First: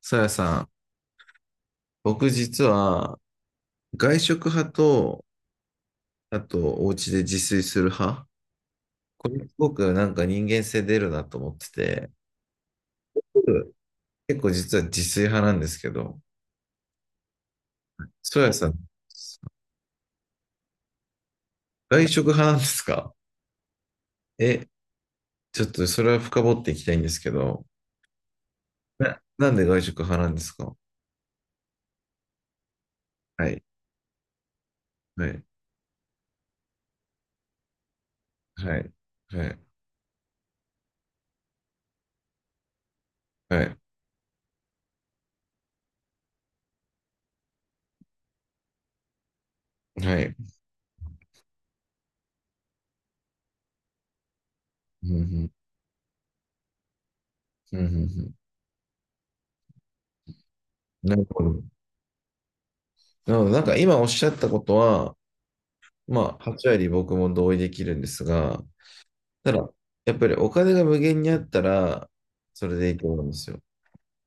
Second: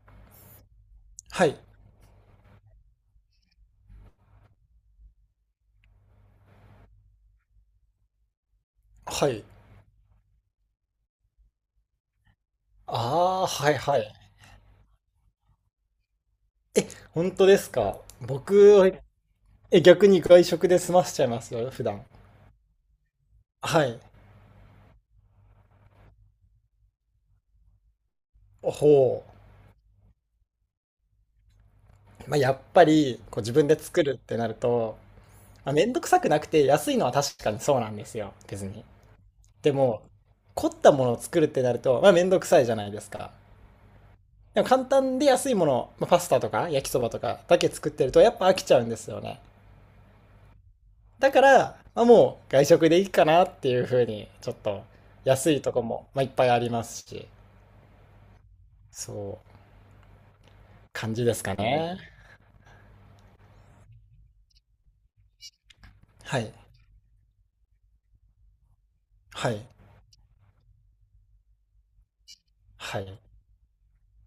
さやさん、はい。僕実は外食派と、あとお家で自炊する派、こはれい。すごくなんか人間性出るなと思ってて、ああ、は僕いはい。結構実は自炊派なんですけど、え、本当ですか？そやさん、僕は、え、逆に外食で済ませちゃいますよ、普段。外食派なんですか？はい。え、ちょっとそれは深掘っていきたいんですけど、な、ほう。なんで外食派なんですか？まあ、やっぱり、こうは自い、分で作るってなると、はい、まあ、めんどくさくなくて安いのは確かにそうなんですよ、別はに。い、はい、でも、凝ったものを作るってなると、まあ、めんどくさいじゃないですか。はい、でも簡単で安いもの、まあ、パスタとか焼きそばとかだけ作ってると、やっぱ飽きちゃうんですよね。はい。だから、まあ、もう外食でいいかなっていう風に、ちょっとうんうん安いとこも、まあ、いっぱいありますし、うんうんうん。そう、感なじるでほすかど。ね。なので、なんか今おっしゃったことは、まはあ、い。8割僕も同意できるんですが、はただ、い。やっぱりお金が無限にあったら、それでいいはとい。思うんですよ。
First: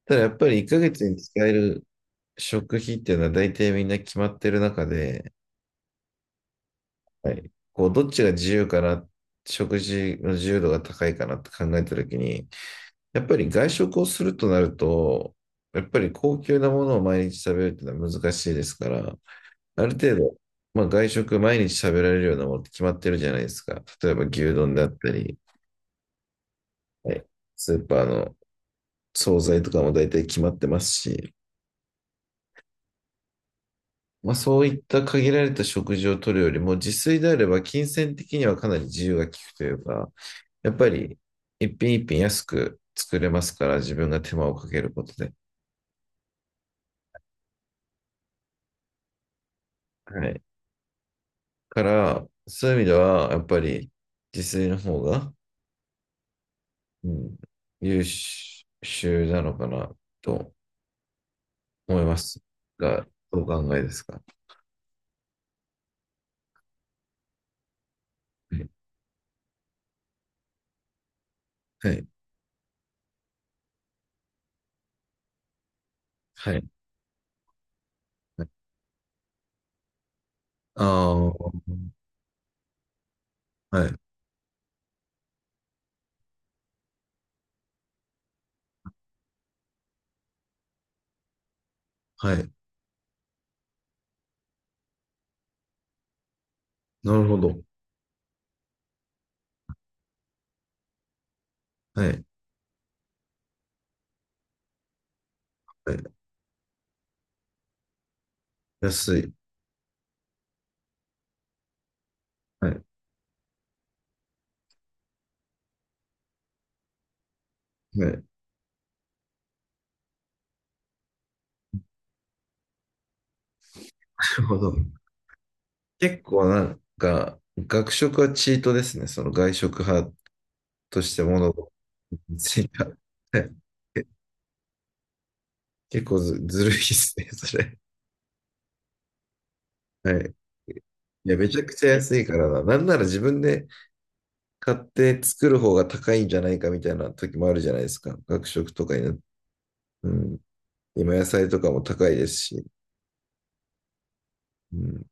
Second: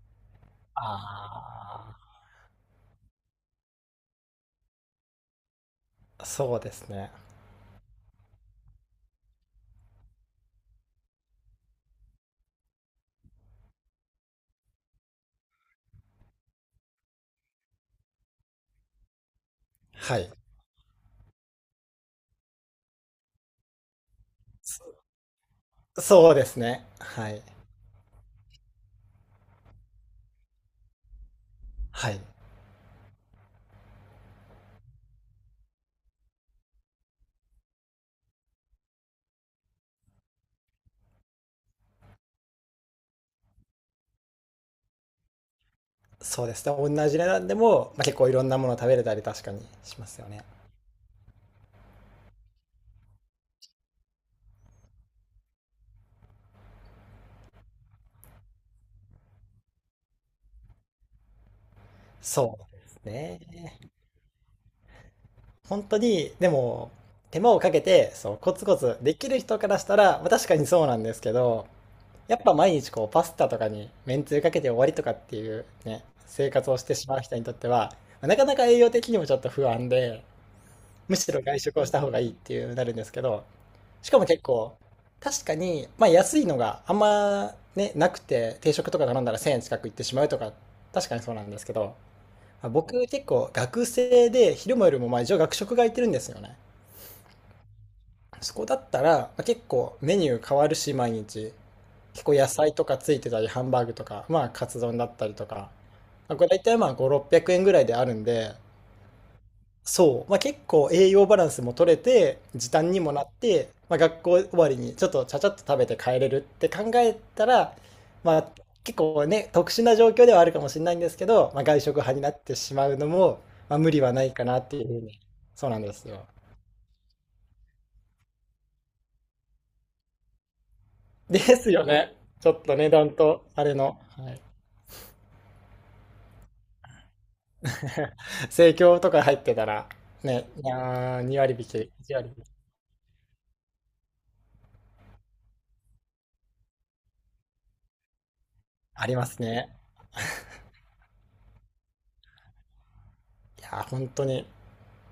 ただ、やっぱり1ヶ月に使えるあ食費っていうのは大体みんな決まってる中で、あ、そうですね。はい、こう、どっちが自由かな、食事の自由度が高いかなって考えたときに、やっぱり外食をするとなると、やっぱり高級なものを毎日食べるっていうのは難しいですから、ある程はい。度、まあ、外食毎日食べられるようなものって決まってるじゃないですか。例えば牛丼であっそたり、そうですね。はい、はい。スーパーの惣菜とかも大体決まってますし、はい。まあ、そういった限られた食事をとるよりも、自炊であれば金銭的にはかなり自由が利くというか、やっぱり一品一品安く作れますから、自分が手間をかけることで。そうですね。同じ値段でも、まあ、結構いろんなもの食べれたり確かにしますはよい。ね。から、そういう意味では、やっぱり自炊の方が、うん、優秀なのかなと思いますそうですが、どうお考えでね。すか？本当に、でも、手間をかけて、そう、コはツい。コツできる人からしたら、まあ、確かにそうなんですけど、はい。やっぱ毎日こう、パスタとかにめんつゆかけて終わりとかっていうね、生はい。活をしてしまう人にとっては、まあなかなか栄養的にもちょっと不安で、あむあ、しろ外は食をした方がいいっていうなるんですけど、い。しかも結構、確かに、まあ安いのがあんまね、なくて、定食とか頼んだら1000円近くいってしまうとか、確かにそうなんですけど、はい。あ、僕結構学生で昼も夜もまあ一応学食が空いてるんですよね。なるほど。そこだったら、まあ、結構メニュー変わるし毎日はい。結構野菜とかついてたりハンバーグとかまあカツ丼だったりとか、はい。まあ、これ大体まあ5、600円ぐらいであるんで、安い。そう、まあ、結構栄養バランスも取れては時い。短にもなって、まあ、学校終わりにちょっとちゃちゃっと食べて帰れるって考えたら、はい。なまあ、結構ね特殊な状況ではあるかもしれないんですけど、まあ、外食派になってしまうのも、まあ、無理はないるかほなっど。ていうふうに。そうなんです結よ。構なんか、学食はチートですね。その外食派としてで物すをよね。ちょつっいとた。値はい。段とあれの、はい、結構ずるいですね、それ。生協とか入ってたらはい。ね、いやーいや、2め割ちゃ引くき、ちゃ1安い割か引きらな。なんなら自分で買って作る方が高いんじゃないかみたいな時もあるじゃないですか。学食とかにあな。りますね。うん。今野菜とかも高いですし。いやー本当に。うん。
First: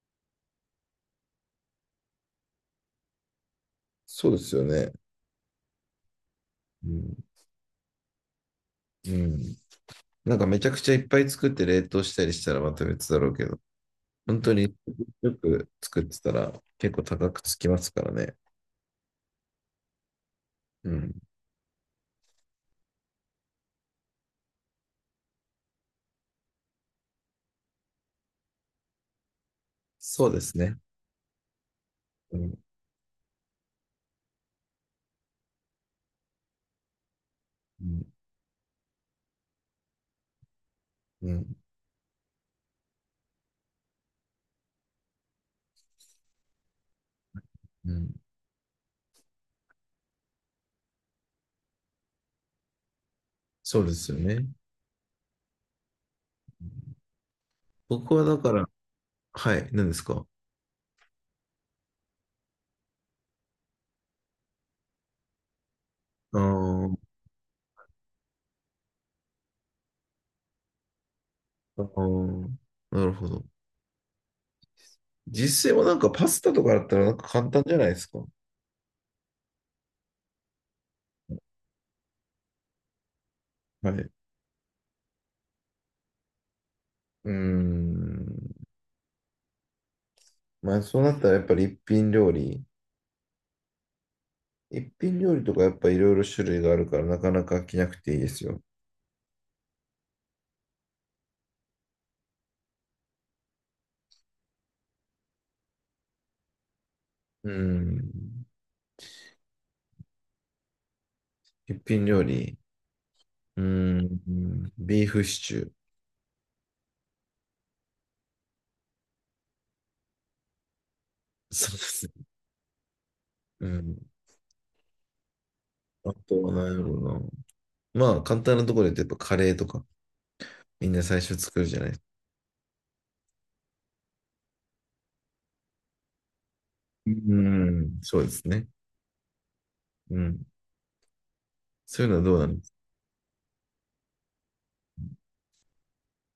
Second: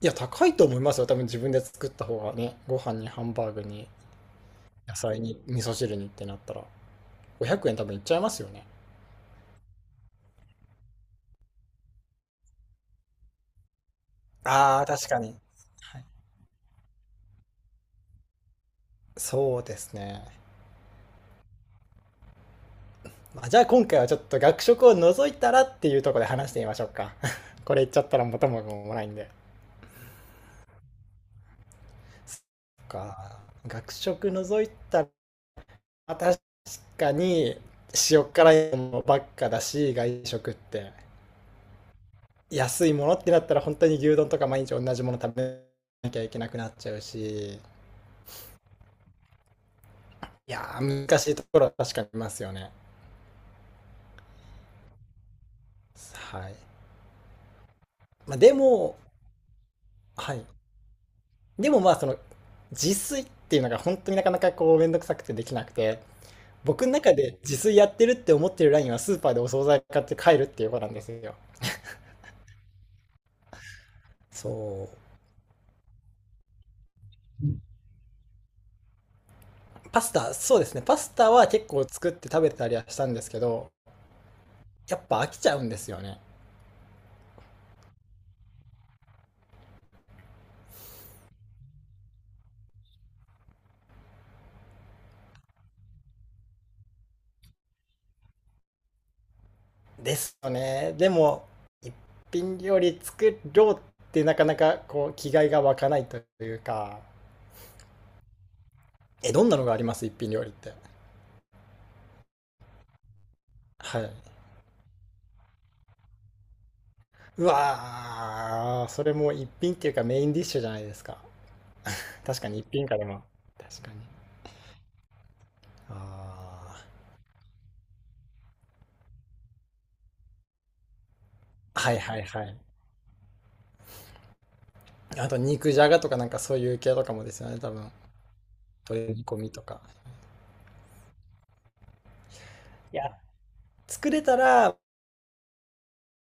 いや、高いと思いますよ。多分自分で作った方がね、ご飯にハンバーグにそうですよね。野菜に味噌汁にってなったら、うん。500円多分いっちゃいますよね。うん。なんかめちゃくちゃいっぱい作って冷凍したりしたらまた別だろうけど、本当にああ、確かよに。くは作っい、てたら結構高くつきますからね。そうですね。うん。まあ、じゃあ今回はちょっと学食を除いたらっていうところで話してみましょうか。これ言っちゃったら元も子もないんで。そうですね。うそん。っか。学食除いたら、まあ確かにうん。塩辛いものばっかだし、外食って。うん。安いものってなったら本当に牛丼とか毎日同じもの食べなきゃいけなくなっちゃうし、いうん、やー、難しいところは確かにありますよね。そうですよね。はい。僕はまあ、だかでら、も、はい、何ですか？はい。でもまあ、その、自炊っていうのが本当になかなかこう、めんどくさくてできなくて、あ僕のー中で自炊やってるって思ってるラインはスーパーでお惣菜買って帰るっていうことなんですよ。あー、なるほど。そう。実際はなんかパスタとかだったらなんか簡単じゃないですか。パスタ、そうですね。パスタは結構作って食べてたりはしたんですけど、はい。うやっぱ飽きちゃうんですよね。ーん。まあそうなったらやっぱり一品料理。一品料理とかやっぱいろいろ種類があるからなかなか飽きなくていいですよ。ですよね。でも、一品料理作ろうってなかなかこう気概が湧かないというか、うん。え、どんなのがあります？一品料理って。一品料理。うん。はい。うんビーフシチュー。うわー、それも一品っていうかメインディッシュじゃないですか。そうですね。確かに一品かでも。う確かん。に。あとは何あやろうな。まあ、簡単なところで言うとやっぱカレーとか、みんな最初作るじゃあ。ないはでいすか。はいはい。あと肉じゃがとかなんかそういう系とうかもですよね、多分。ん。そうですね。鶏煮込みとか。うん。そういうのはどうなんですか？いや、作れたらめ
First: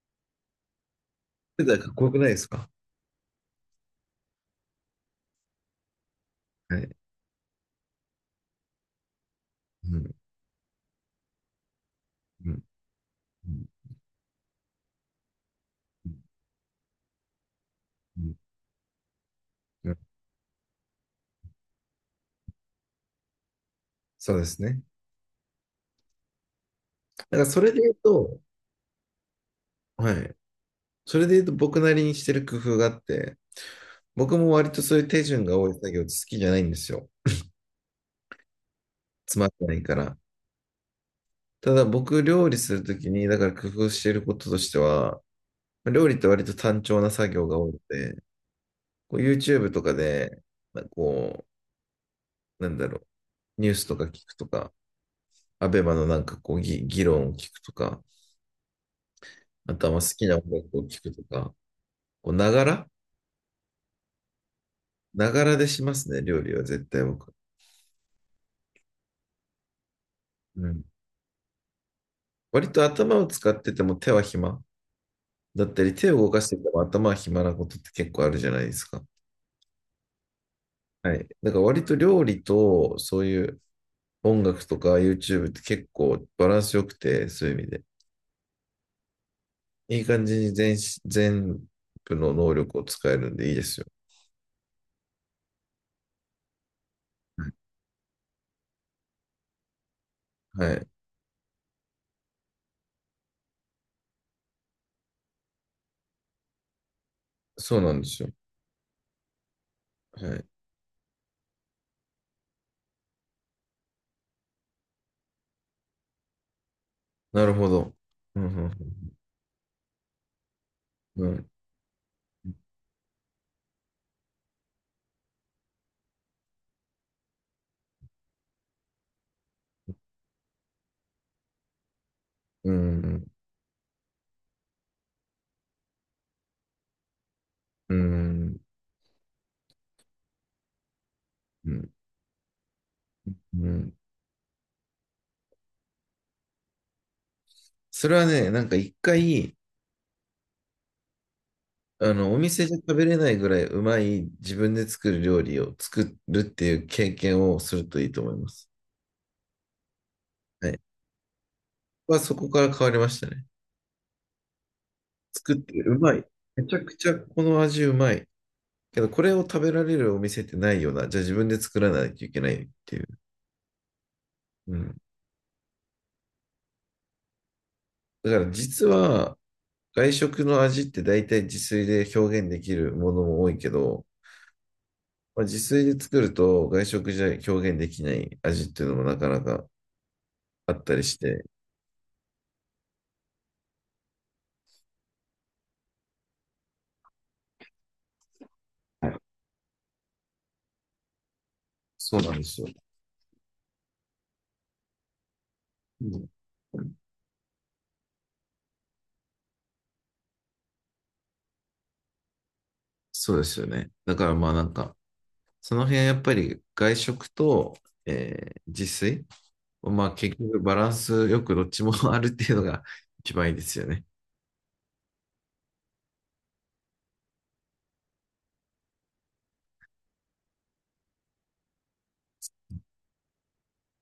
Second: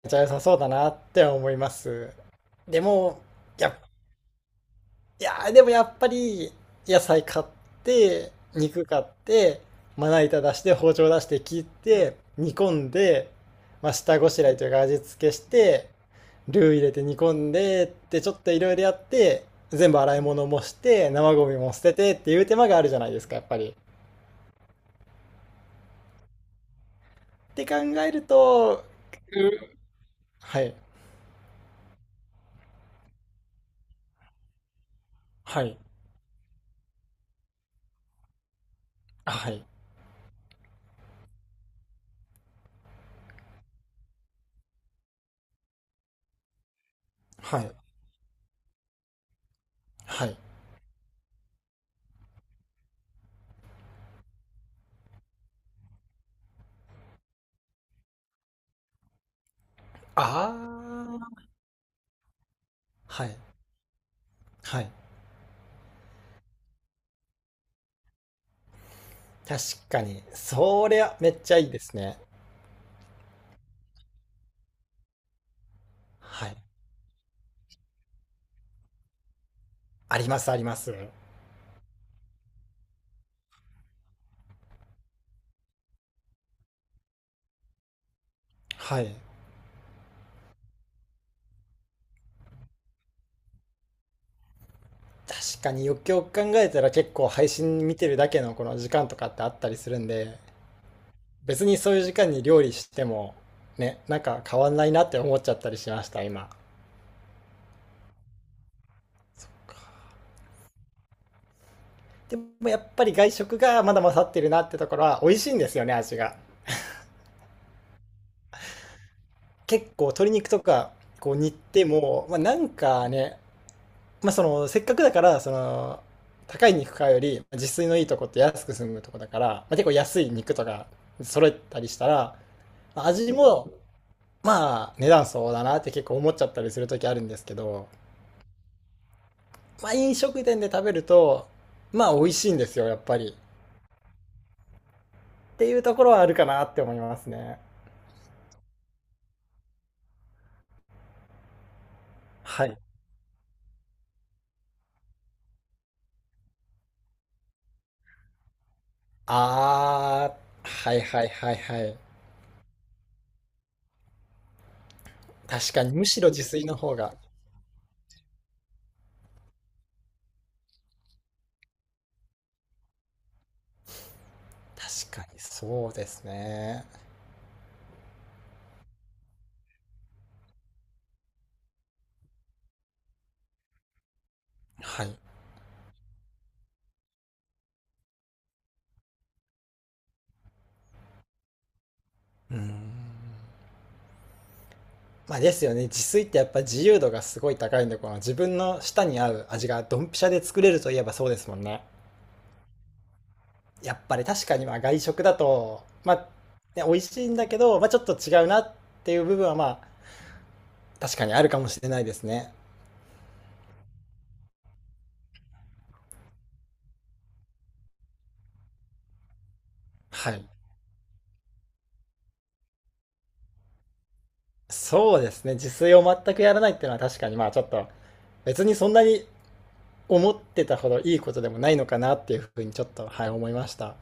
っちゃ良さそうだなって思い世ま代かっこよす。くないですか？でも、やっいやー、でもやっぱり、はい。野菜買って、肉買って、うまん。な板出して、包丁出して切って、う煮ん。込んで、うんまあ、下ごしらえというか味付けして、うんルー入れて煮込んでってちょっといろいろやって、う全ん、部洗い物もして、生ゴミも捨ててっていう手間があるじゃないですか、やっぱり。そうですね。だからっそてれ考で言うえると、と、はい。はい、それで言うと僕なりにしてる工夫があって、僕も割とそういう手順がは多いい、作業って好きじゃないんですよ。つまはらい、ないから。ただ僕料理するときに、だから工夫していることとしては、料理って割と単調な作業がはい、多くて、こう YouTube とかはで、い。まあこう、なんだろう、ニュースとか聞くとか、アベマのなんかこう議論を聞くとか、あとはまあ好きな音あ楽を聞くとあ、か、こう、ながらはい、はい。ながらでしますね、料理は絶対僕。確かに、うん。そりゃめっちゃいいですね。割と頭を使ってても手は暇だったり、手を動かはしい。てても頭は暇なことって結構あるじゃないですか。ありますあります。はい。だから割と料理と、そういう、音楽とか YouTube って結構バランス良くて、そういう意味で。はい。いい感じに全部の能力を使えるんでいいですよ。確かによくよく考えたら結構配信見てるだけのこの時間とかってあったりするんで、はい。別にそういう時間に料理してもね、なんか変わんないなって思っちゃったりしました、今。そうなんですよ。はい。でもやっぱり外食がまだ勝ってるなってところは美味しいんですよね、味が。なるほど。うん、結構鶏肉とかうこうん、煮ても、まあ、なんかね、まあ、そのせっかくだからその高い肉買うより自炊のいいとこって安く済むとこだから、まあ、結構安い肉とか揃えたりしたらうん、味も、まあ、値段そうだなって結構思っちゃったりする時あるんですけど、うん、まあ、飲食店で食べると、うん、まあ、美味しいんですよ、やっぱり。うん。っていうところはあるかなって思いますね。それはね、なんか一回、お店はじゃい。食べれないぐらいうまい自分で作る料理を作るっていう経験をするといいと思います。あはー、い。はいはいはいはい。はそこから変わりましたね。作っ確てかに、うむましい。ろ自炊めのちゃく方ちゃが。この味うまい。けど、これを食べられるお店ってないような。じゃあ自分で作らないといけないっていう。うん。確かに、そうですね。だから実は、外食の味って大体自炊で表現できるものも多いけど、はい。まあ、自炊で作ると外食じゃ表現できない味っていうのもなかなかあったりして、うーん。まあですよね。自炊ってやっぱ自由度がすごい高いんで、この自分の舌はにい、合う味がドンピシャで作れるといえばそうですもんね。そうなんですよ。やっぱり確かにまあ外食だと、うまあ、ん、ね、美味しいんだけど、まあ、ちょっと違うなっていう部分はまあ、確かにあるかもしれないですね。そうですよね。だからまあなんか、その辺はやっぱり外食と、自炊、まあは結い。局バランスよくどっちもあるっていうのが一番いいですよね。そうですね。自炊を全くやらないっていうのは確かにまあちょっと、別にそんなに思ってたほどいいことでもないのかなっていうふうにちょっと、はい、思いました。